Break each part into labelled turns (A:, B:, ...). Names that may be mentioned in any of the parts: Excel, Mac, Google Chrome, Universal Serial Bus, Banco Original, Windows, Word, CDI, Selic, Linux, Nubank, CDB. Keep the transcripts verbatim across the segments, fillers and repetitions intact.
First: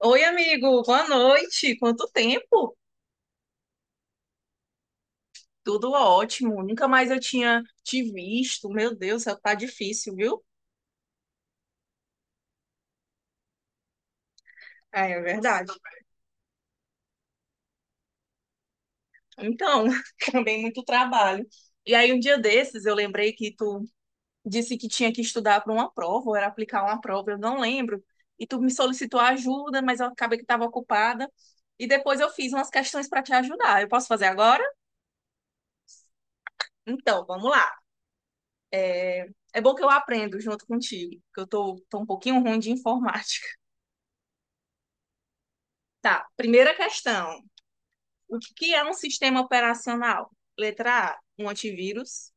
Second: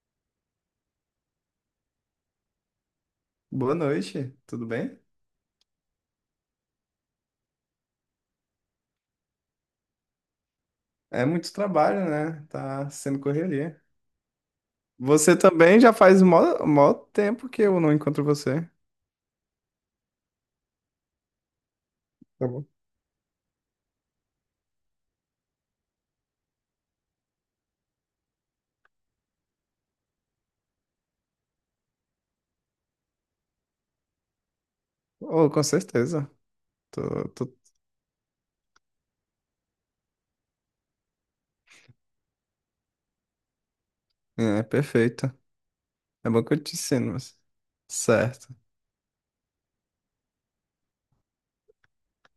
A: Oi, amigo, boa noite. Quanto tempo?
B: Boa noite, tudo bem?
A: Tudo ótimo. Nunca mais eu tinha te visto. Meu Deus, tá difícil, viu?
B: É muito trabalho, né? Tá sendo correria.
A: É, é
B: Você
A: verdade.
B: também já faz mó, mó tempo que eu não encontro você.
A: Então, também muito trabalho. E aí, um dia
B: Tá bom.
A: desses, eu lembrei que tu disse que tinha que estudar para uma prova, ou era aplicar uma prova, eu não lembro. E tu me solicitou ajuda, mas eu acabei que estava ocupada. E depois eu fiz umas questões para te ajudar. Eu posso fazer agora?
B: Oh, com certeza.
A: Então,
B: Tô,
A: vamos
B: tô...
A: lá. É bom que eu aprendo junto contigo, porque eu tô, tô um pouquinho ruim de informática.
B: É, perfeito.
A: Tá,
B: É bom que eu
A: primeira
B: te ensino, mas...
A: questão. O
B: Certo.
A: que é um sistema operacional? Letra A, um antivírus.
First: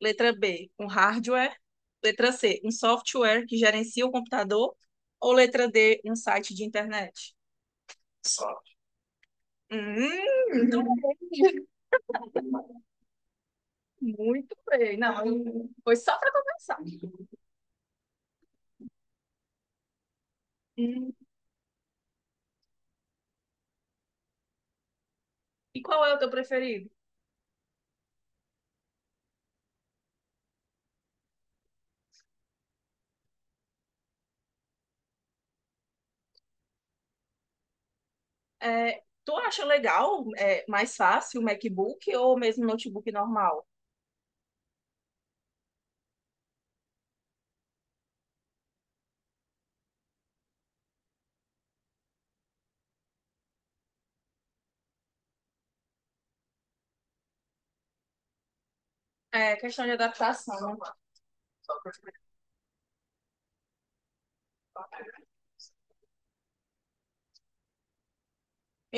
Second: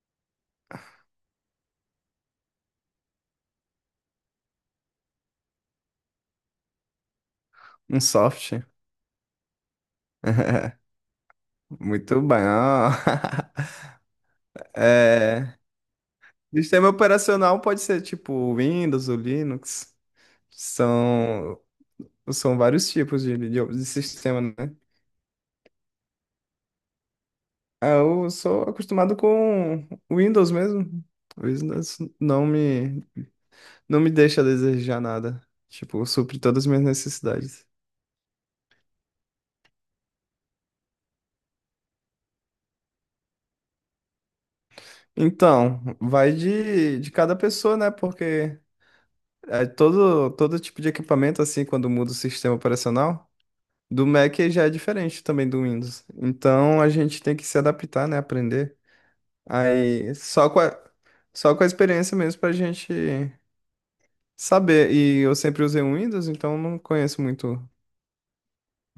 A: Letra B, um hardware. Letra C, um software que gerencia o computador. Ou letra D, um site de internet?
B: Um
A: Só.
B: soft.
A: Hum.
B: Muito bom.
A: Muito bem. Não,
B: É...
A: eu- foi só para começar.
B: Sistema operacional pode ser tipo o Windows ou Linux.
A: Hum.
B: São, são vários tipos de, de, de sistema, né?
A: E qual é o teu preferido?
B: Ah, eu sou acostumado com Windows mesmo. Windows não me, não me deixa a desejar nada. Tipo, supre todas as minhas necessidades.
A: É, tu acha legal, é, mais fácil o MacBook ou mesmo notebook normal?
B: Então, vai de, de cada pessoa, né? Porque é todo, todo tipo de equipamento, assim, quando muda o sistema operacional, do Mac já é diferente também do Windows. Então, a gente tem que se adaptar, né? Aprender.
A: É questão de
B: Aí, só com
A: adaptação,
B: a, só com a experiência mesmo pra gente saber.
A: né?
B: E eu sempre usei o Windows, então não conheço muito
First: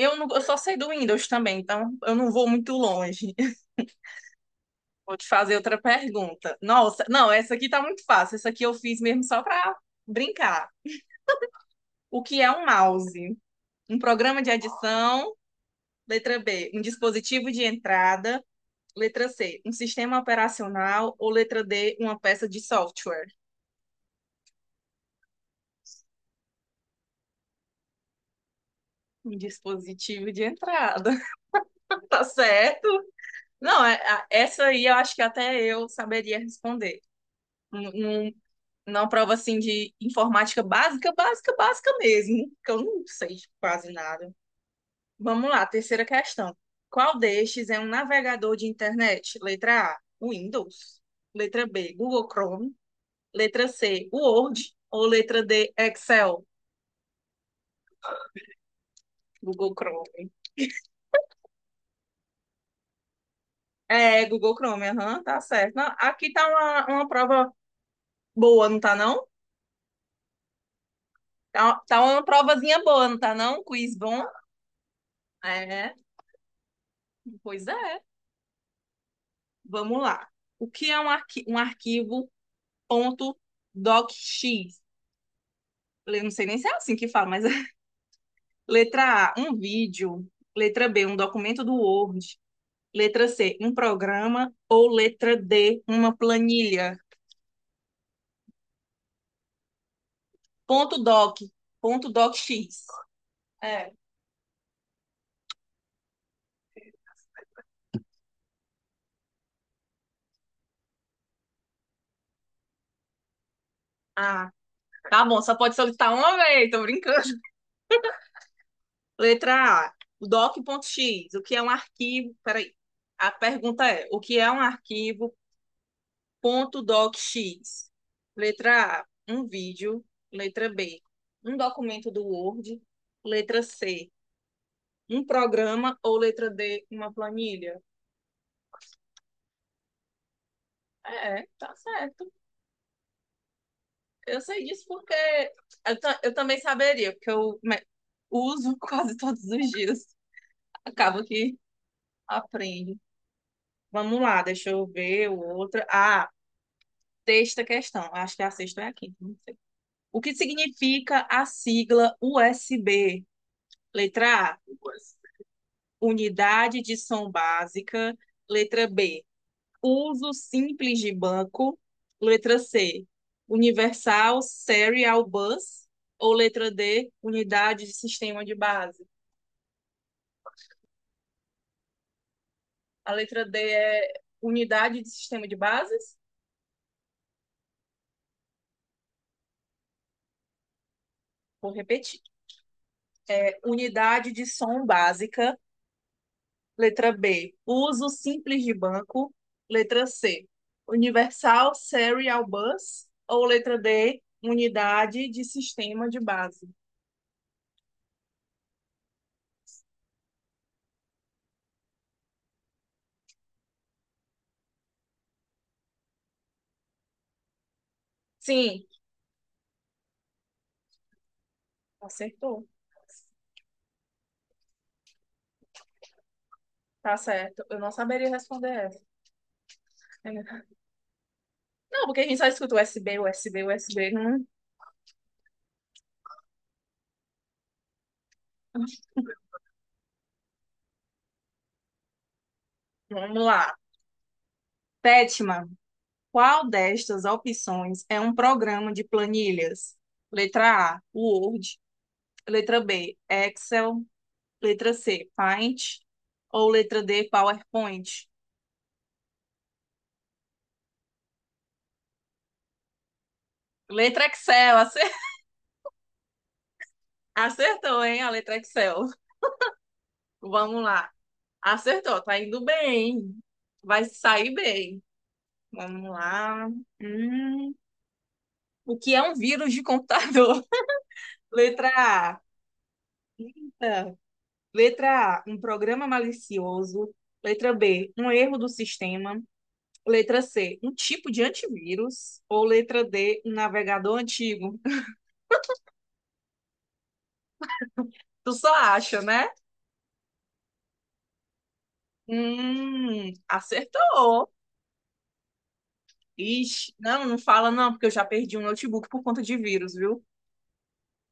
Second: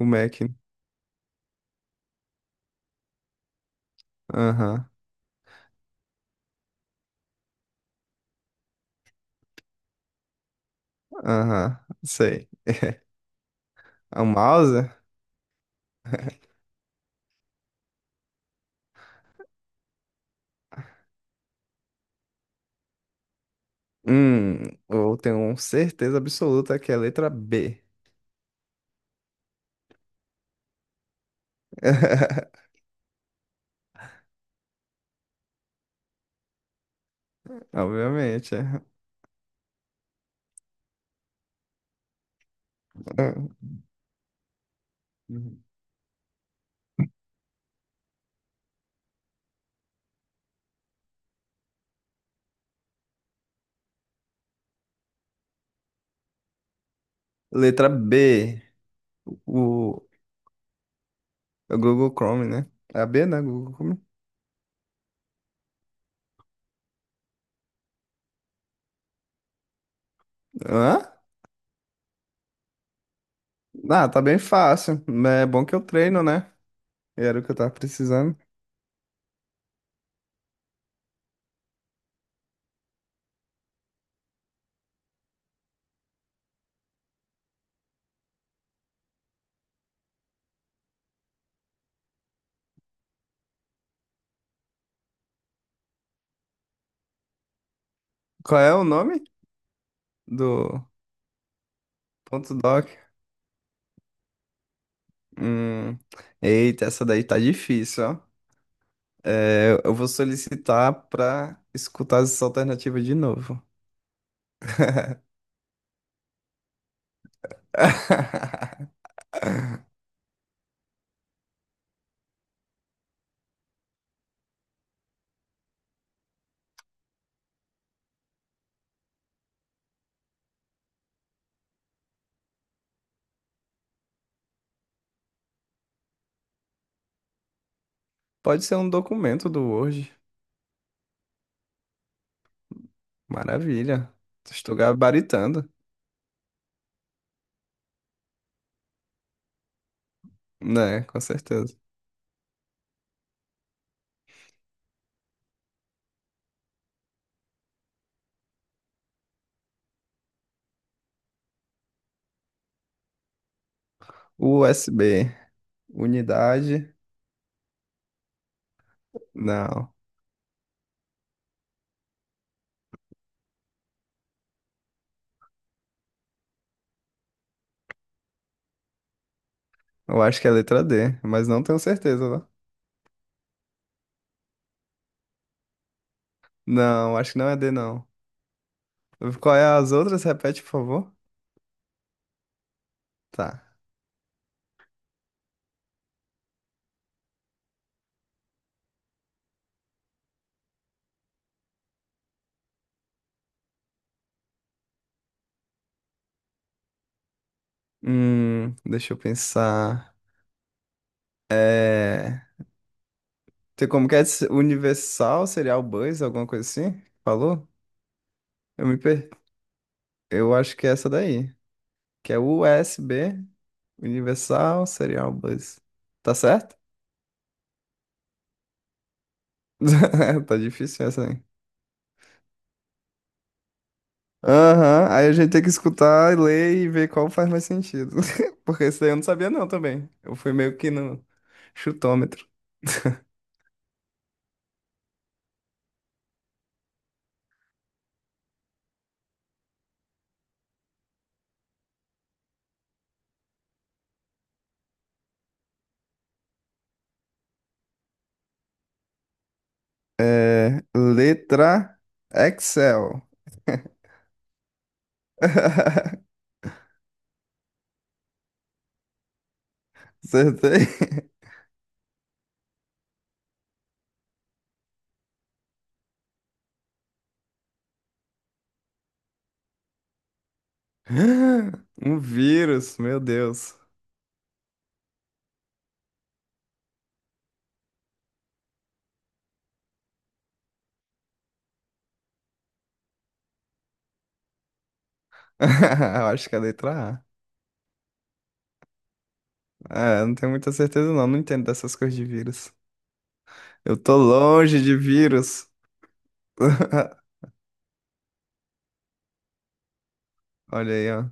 B: o
A: não, eu
B: Mac.
A: só sei do Windows também, então eu não vou muito longe.
B: Aham,
A: Vou te fazer outra pergunta. Nossa, não, essa aqui tá muito fácil. Essa aqui eu fiz mesmo só pra brincar.
B: aham,
A: O que
B: sei.
A: é um mouse? Um
B: O
A: programa de
B: mouse?
A: adição, letra B, um dispositivo de entrada, letra C, um sistema operacional ou letra D, uma peça de software.
B: Hum, eu tenho certeza absoluta que é a letra B.
A: Um dispositivo de entrada. Tá certo? Não, é- a- essa aí eu acho que até eu saberia responder. Um, um
B: Obviamente. É.
A: Não prova assim de informática básica, básica, básica mesmo, que eu não sei quase nada. Vamos
B: Uhum.
A: lá, terceira questão. Qual destes é um navegador de internet? Letra A, Windows. Letra B, Google Chrome. Letra C, Word. Ou letra D, Excel.
B: Letra B.
A: Google
B: O,
A: Chrome.
B: o Google Chrome, né? É a B, né? Google Chrome.
A: É, Google Chrome, aham, tá certo. Não, aqui tá uma, uma prova boa, não tá não?
B: Hã?
A: Tá, tá uma provazinha boa, não tá não? Quiz
B: Ah, tá
A: bom?
B: bem fácil. Mas é bom que eu
A: É,
B: treino, né? Era o que eu
A: pois
B: tava
A: é.
B: precisando.
A: Vamos lá. O que é um, arqui um arquivo .docx? Eu não sei nem se é assim que fala, mas é. Letra A, um vídeo. Letra B, um documento do Word. Letra C, um programa. Ou letra D, uma planilha.
B: Qual é o nome do
A: Ponto .doc. Ponto
B: ponto
A: .docx.
B: doc?
A: É.
B: Hum, eita, essa daí tá difícil, ó. É, eu vou solicitar para escutar essa alternativa de novo.
A: Ah, tá bom. Só pode solicitar uma vez. Tô brincando. Letra A, doc.x. O que é um arquivo... Peraí. A pergunta é, o que é um arquivo .docx. Letra A, um vídeo. Letra B, um documento do Word. Letra C, um programa. Ou letra D, uma planilha.
B: Pode ser um documento do Word.
A: É, tá certo.
B: Maravilha.
A: Eu sei
B: Estou
A: disso porque
B: gabaritando,
A: eu, eu também saberia, porque eu, né, uso quase todos os dias.
B: né? Com
A: Acabo que
B: certeza.
A: aprendo. Vamos lá, deixa eu ver outra. Ah, sexta questão. Acho que a sexta é a quinta, não sei. O que significa a sigla U S B? Letra A,
B: U S B,
A: unidade
B: unidade.
A: de som básica. Letra B,
B: Não,
A: uso simples de banco. Letra C, universal serial bus. Ou letra D, unidade de sistema de base.
B: eu acho que é letra D, mas não tenho certeza, né?
A: A letra D é unidade de sistema de bases.
B: Não, acho que não é D, não. Qual é as outras? Repete, por favor.
A: Vou repetir. É
B: Tá.
A: unidade de som básica. Letra B, uso simples de banco. Letra C, universal serial bus. Ou letra D, unidade de sistema de base.
B: Hum, deixa eu pensar. Tem como que é? esse- Universal Serial Bus, alguma coisa assim? Falou?
A: Sim,
B: Eu me perdi. Eu acho que é essa daí, que é
A: acertou.
B: U S B, Universal Serial Bus. Tá certo?
A: Tá certo. Eu não saberia responder essa.
B: Tá difícil essa aí.
A: Não, porque a gente só escuta U S B, U S B, U S B. Não.
B: Aham, aí a gente tem que escutar, ler e ver qual faz mais sentido. Porque esse daí eu não sabia não também. Eu fui meio que no chutômetro.
A: Vamos lá. Sétima, qual destas opções é um programa de planilhas? Letra A, Word. Letra B, Excel. Letra C, Paint. Ou letra D, PowerPoint.
B: É, letra Excel.
A: Letra Excel, acertou, hein? A letra Excel. Vamos
B: Acertei.
A: lá. Acertou, tá indo bem. Vai sair bem. Vamos lá. Hum. O que é um vírus de computador? Letra
B: Um
A: A.
B: vírus, meu Deus.
A: Eita. Letra A, um programa malicioso. Letra B, um erro do sistema. Letra C, um tipo de antivírus. Ou letra D, um navegador antigo.
B: Eu acho que é a letra
A: Tu só acha, né?
B: A. É, não tenho muita certeza não, não entendo dessas coisas de vírus.
A: Hum,
B: Eu tô
A: acertou.
B: longe de vírus.
A: Ixi, não, não fala não, porque eu já perdi um notebook por conta de vírus, viu?
B: Olha aí, ó.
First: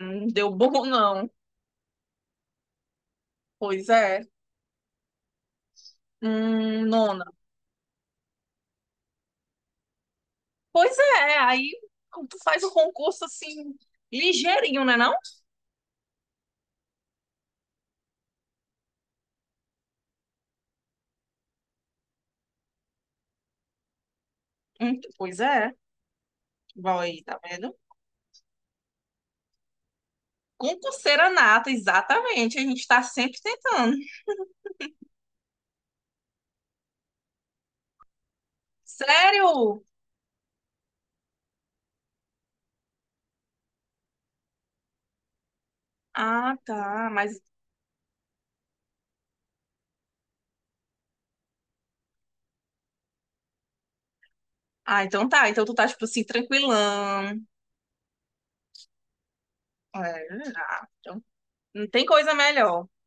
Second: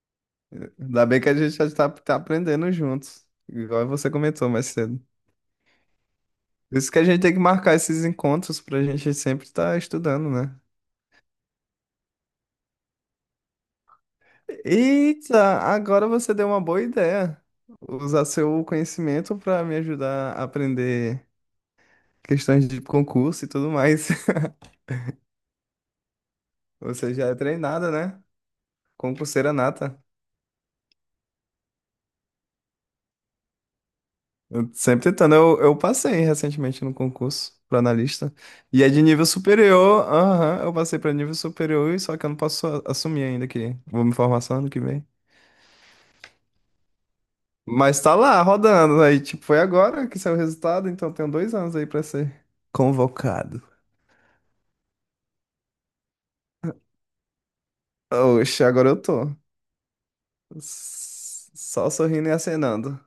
A: Não deu bom,
B: Ainda bem que
A: não.
B: a gente já tá, tá aprendendo juntos, igual
A: Pois
B: você
A: é.
B: comentou mais cedo. Por
A: Hum,
B: isso que a gente
A: nona.
B: tem que marcar esses encontros pra gente sempre estar estudando, né?
A: Pois é, aí tu faz o concurso assim, ligeirinho, né não?
B: Eita, agora você deu uma boa ideia. Usar seu conhecimento pra me ajudar a aprender questões de concurso e tudo mais.
A: Hum, pois é.
B: Você
A: Vai,
B: já é
A: tá vendo?
B: treinada, né? Concurseira nata.
A: Concurseira nata, exatamente. A gente tá sempre tentando.
B: Eu sempre tentando. Eu, eu passei recentemente no concurso para analista. E é de nível
A: Sério?
B: superior. Aham, eu passei para nível superior, e só que eu não posso a- assumir ainda que vou me formar só ano que vem.
A: Ah, tá, mas...
B: Mas tá lá, rodando. Aí, tipo, foi agora que saiu o resultado, então tenho dois anos aí pra ser convocado.
A: Ah, então tá. Então tu tá, tipo assim, tranquilão.
B: Oxe, agora eu tô.
A: É, ah, então
B: S-
A: não
B: Só
A: tem
B: sorrindo e
A: coisa melhor.
B: acenando.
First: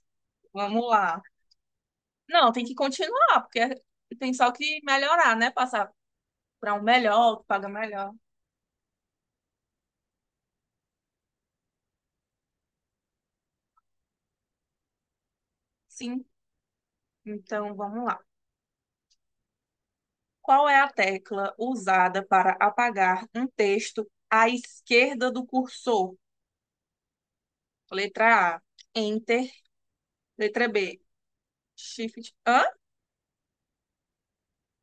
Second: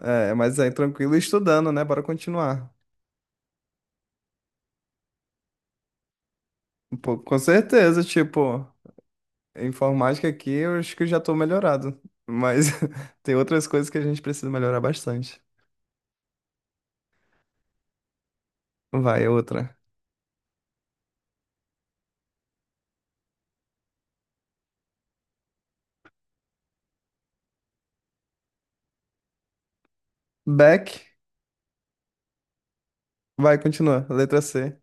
B: É, mas aí
A: Vamos
B: tranquilo, e
A: lá.
B: estudando, né? Bora
A: Não, tem
B: continuar.
A: que continuar, porque tem só que melhorar, né? Passar para um
B: Pô,
A: melhor,
B: com
A: que paga
B: certeza,
A: melhor.
B: tipo. Informática aqui, eu acho que eu já tô melhorado. Mas tem outras coisas que a gente precisa melhorar bastante.
A: Sim, então vamos lá.
B: Vai, é outra.
A: Qual é a tecla usada para apagar um texto à esquerda do cursor? Letra A, Enter. Letra B,
B: Back.
A: Shift. Hã?
B: Vai, continua. Letra C.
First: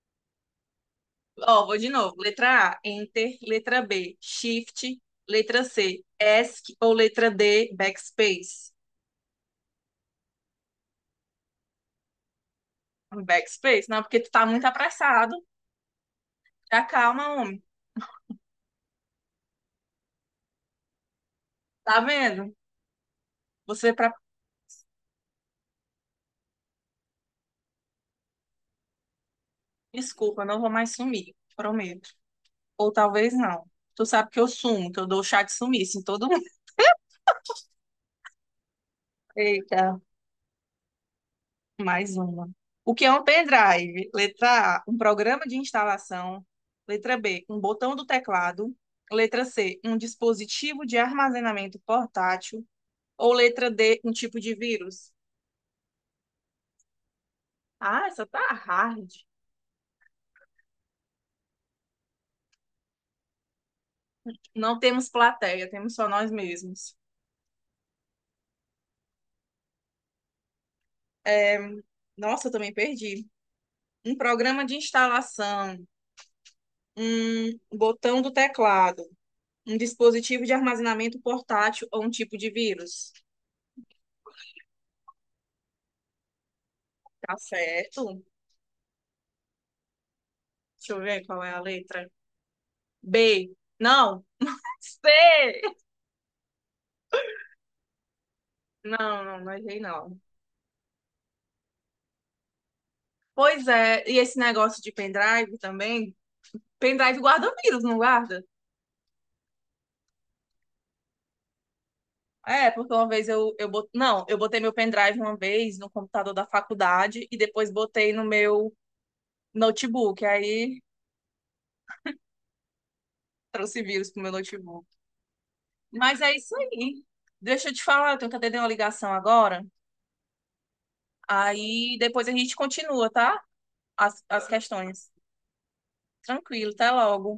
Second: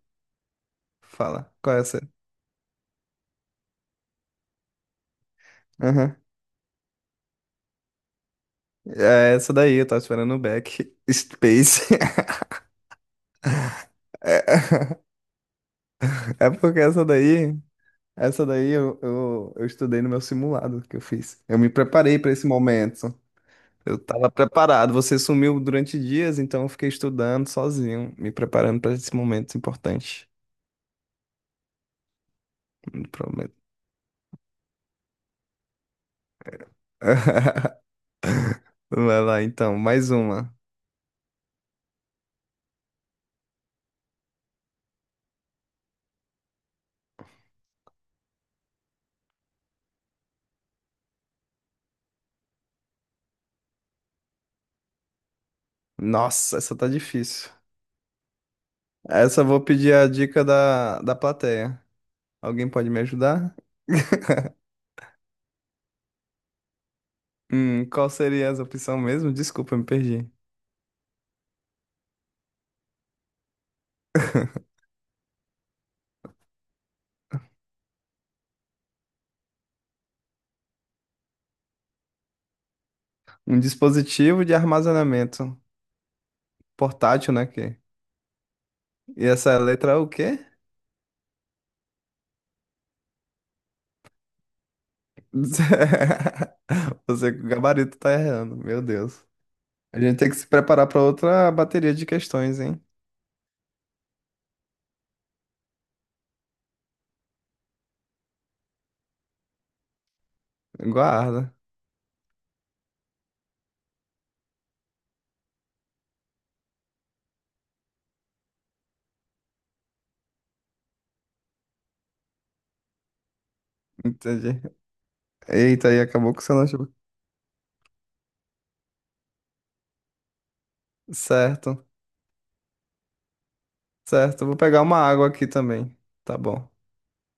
B: Fala.
A: Ó,
B: Qual
A: vou
B: é
A: de
B: essa?
A: novo. Letra A, Enter. Letra B, Shift. Letra C,
B: Aham.
A: ESC. Ou letra D, Backspace.
B: É essa daí, eu tava esperando o back. Space.
A: Backspace? Não, porque tu tá muito
B: É,
A: apressado.
B: é porque
A: Já
B: essa
A: calma,
B: daí,
A: homem.
B: essa daí eu, eu, eu estudei no meu simulado que eu fiz. Eu me
A: Tá
B: preparei pra esse
A: vendo?
B: momento.
A: Você
B: Eu
A: para
B: tava preparado. Você sumiu durante dias, então eu fiquei estudando sozinho, me preparando pra esse momento importante.
A: Desculpa, não vou mais sumir, prometo. Ou talvez não. Tu sabe que eu sumo, que eu dou chá de sumiço em todo mundo.
B: Vai lá então,
A: Eita,
B: mais uma.
A: mais uma. O que é um pendrive? Letra A, um programa de instalação. Letra B, um botão do teclado. Letra C, um dispositivo de armazenamento portátil. Ou letra D, um tipo de vírus?
B: Nossa, essa tá difícil.
A: Ah, essa tá hard.
B: Essa eu vou pedir a dica da, da plateia. Alguém pode me ajudar?
A: Não temos plateia, temos só nós mesmos.
B: Hum, qual seria essa opção mesmo? Desculpa, eu me perdi.
A: É, nossa, eu também perdi. Um programa de instalação. Um botão do teclado. Um dispositivo de armazenamento portátil ou um tipo de vírus.
B: Um dispositivo de armazenamento portátil,
A: Tá
B: né? Que?
A: certo?
B: E essa letra é o quê?
A: Deixa eu ver qual é a letra. B. Não. C.
B: Você com o gabarito tá errando, meu
A: Não,
B: Deus.
A: não, não errei
B: A gente
A: não.
B: tem que se preparar pra outra bateria de questões, hein?
A: Pois é, e esse negócio de pendrive também? Pendrive guarda vírus, não guarda?
B: Guarda.
A: É, porque uma vez eu, eu bot... não, eu botei meu pendrive uma vez no computador da faculdade e depois botei no meu notebook. Aí trouxe vírus pro meu
B: Entendi.
A: notebook.
B: Eita, aí
A: Mas é
B: acabou com o
A: isso
B: seu notebook.
A: aí. Deixa eu te falar, eu tenho que atender uma ligação agora.
B: Certo.
A: Aí depois a gente continua, tá? As,
B: Certo,
A: as
B: eu vou pegar uma
A: questões.
B: água aqui também. Tá
A: Tranquilo,
B: bom.
A: até logo.